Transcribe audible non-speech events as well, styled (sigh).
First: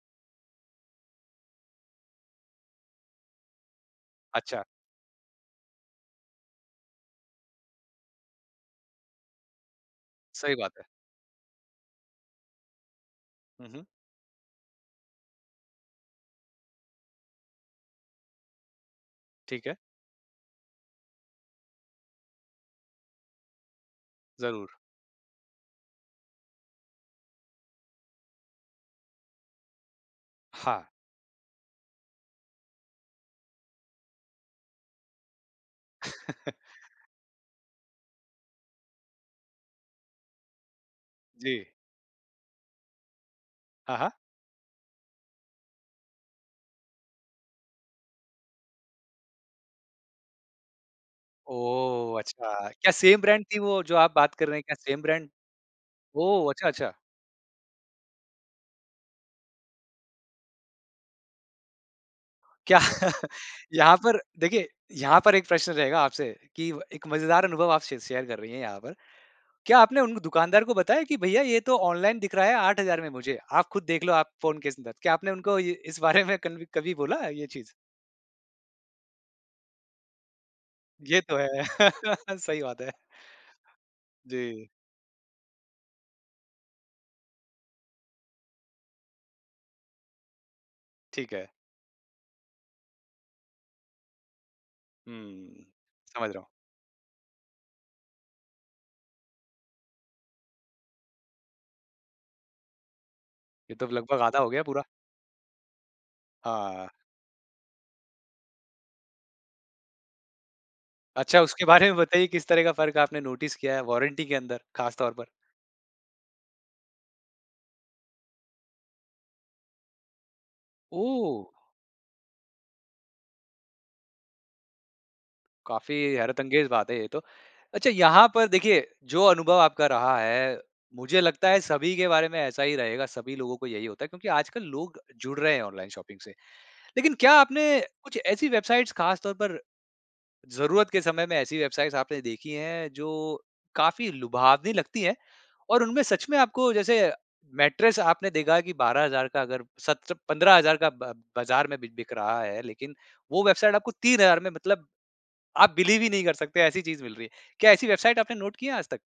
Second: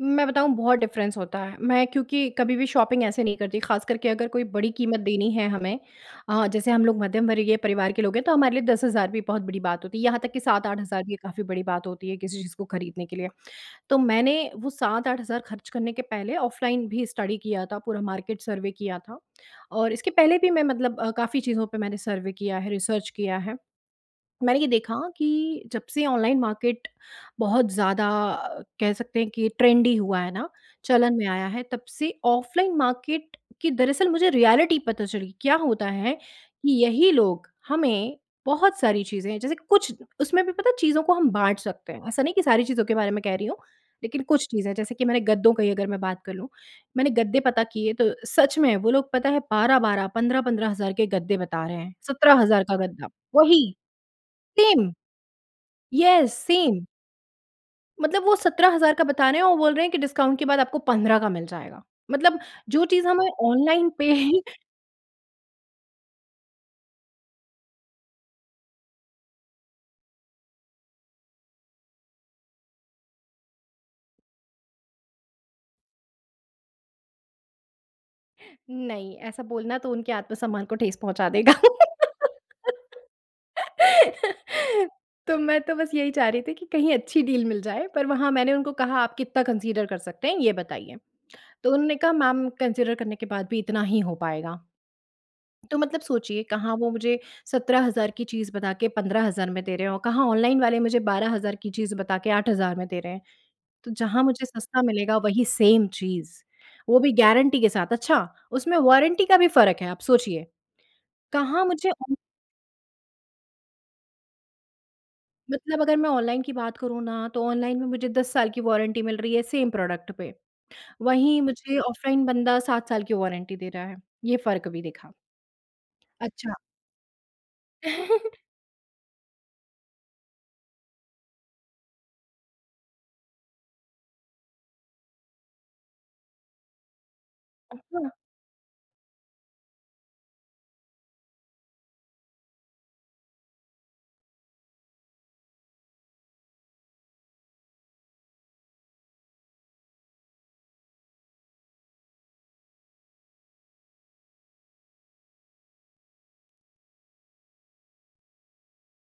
मैं बताऊँ बहुत डिफरेंस होता है, मैं क्योंकि कभी भी शॉपिंग ऐसे नहीं करती ख़ास करके अगर कोई अच्छा। बड़ी कीमत देनी है हमें अ, जैसे हम लोग मध्यम वर्गीय परिवार के लोग हैं, तो हमारे लिए 10,000 भी बहुत बड़ी बात होती है, यहाँ तक कि सही सात बात आठ है। हज़ार भी काफ़ी बड़ी बात होती है, किसी चीज़ को खरीदने के लिए। हुँ, हुँ। तो मैंने वो 7-8 हज़ार खर्च करने के पहले ऑफलाइन भी स्टडी किया था पूरा मार्केट सर्वे किया था ठीक है। और इसके पहले भी मैं मतलब काफ़ी चीज़ों पे मैंने सर्वे किया है, रिसर्च किया है। मैंने ये ज़रूर। देखा कि जब से ऑनलाइन मार्केट बहुत ज़्यादा कह सकते हैं कि ट्रेंडी हुआ है ना, हाँ। चलन में आया है तब से ऑफलाइन मार्केट की दरअसल मुझे रियलिटी पता चली, क्या होता है (chuckles) कि यही लोग हमें बहुत सारी चीज़ें हैं, जैसे कुछ उसमें भी पता है चीज़ों को हम बाँट जी। सकते हैं, ऐसा नहीं कि सारी चीज़ों के बारे में कह रही हूँ हाँ, हाँ। लेकिन कुछ चीजें जैसे कि मैंने गद्दों का ही अगर मैं बात कर लूँ। मैंने गद्दे पता किए तो सच में वो लोग पता है 12-12, 15-15 हज़ार के गद्दे बता रहे हैं, ओह! 17,000 अच्छा, का क्या गद्दा सेम ब्रांड थी वही। वो जो आप बात कर रहे हैं, क्या same. Same brand? Yes, oh! अच्छा, सेम। अच्छा। मतलब वो 17,000 का बता रहे हैं, वो बोल रहे हैं कि डिस्काउंट के बाद आपको 15 का मिल जाएगा। मतलब क्या जो चीज़ हमें ऑनलाइन यहाँ पे पर ही देखिए यहाँ पर एक प्रश्न रहेगा आपसे कि एक मजेदार अनुभव आप शे शेयर कर रही हैं यहाँ पर क्या आपने उन दुकानदार को बताया कि भैया ये तो ऑनलाइन दिख रहा है 8000 में मुझे आप खुद देख लो, आप फ़ोन के अंदर, क्या आपने उनको ये इस बारे में कन्वी कभी बोला ये चीज़? नहीं ऐसा बोलना तो उनके आत्म-सम्मान को ठेस ये पहुँचा तो देगा। है, (chuckles) सही बात है। जी। (laughs) तो मैं तो बस यही चाह रही थी कि कहीं अच्छी डील मिल जाए, पर वहाँ मैंने उनको कहा आप कितना कन्सिडर कर सकते हैं ये बताइए, ठीक है। तो उन्होंने कहा मैम कन्सिडर करने के बाद भी इतना ही हो पाएगा। हुँ। तो मतलब समझ रहा सोचिए हूँ। कहाँ वो मुझे 17,000 की चीज़ बता के 15,000 में दे रहे हैं और कहाँ ऑनलाइन वाले मुझे 12,000 की चीज़ बता के 8,000 में दे रहे हैं। ये तो तो लगभग जहाँ आधा मुझे हो गया सस्ता पूरा। मिलेगा वही सेम चीज़, हाँ। वो भी गारंटी के साथ, अच्छा उसमें वारंटी का भी फ़र्क है आप सोचिए। अच्छा, उसके कहाँ बारे मुझे में उन बताइए किस तरह का फ़र्क आपने नोटिस किया है, वारंटी के अंदर ख़ास तौर पर? मतलब अगर मैं ऑनलाइन की बात करूँ ना तो ऑनलाइन में मुझे 10 साल की वारंटी मिल रही है सेम प्रोडक्ट पे। वहीं ओह! मुझे ऑफलाइन बंदा 7 साल की वारंटी दे रहा है। ये फ़र्क भी दिखा। काफ़ी अच्छा। हैरतअंगेज बात है ये तो, अच्छा यहाँ (chuckles) पर देखिए, जो अनुभव आपका रहा है मुझे लगता है सभी के बारे में ऐसा ही रहेगा, सभी लोगों को यही होता है क्योंकि आजकल लोग जुड़ रहे हैं ऑनलाइन शॉपिंग से। लेकिन क्या आपने अच्छा। कुछ ऐसी वेबसाइट्स ख़ास तौर पर ज़रूरत के समय में ऐसी वेबसाइट्स आपने देखी हैं जो काफ़ी लुभावनी लगती है और उनमें सच में आपको जैसे मैट्रेस आपने देखा कि 12,000 का अगर सत्र 15,000 का ब बाजार में बि बिक रहा है लेकिन वो वेबसाइट आपको 3,000 में मतलब आप बिलीव ही नहीं कर सकते, ऐसी चीज़ मिल रही है। क्या ऐसी वेबसाइट आपने नोट किया है आजतक?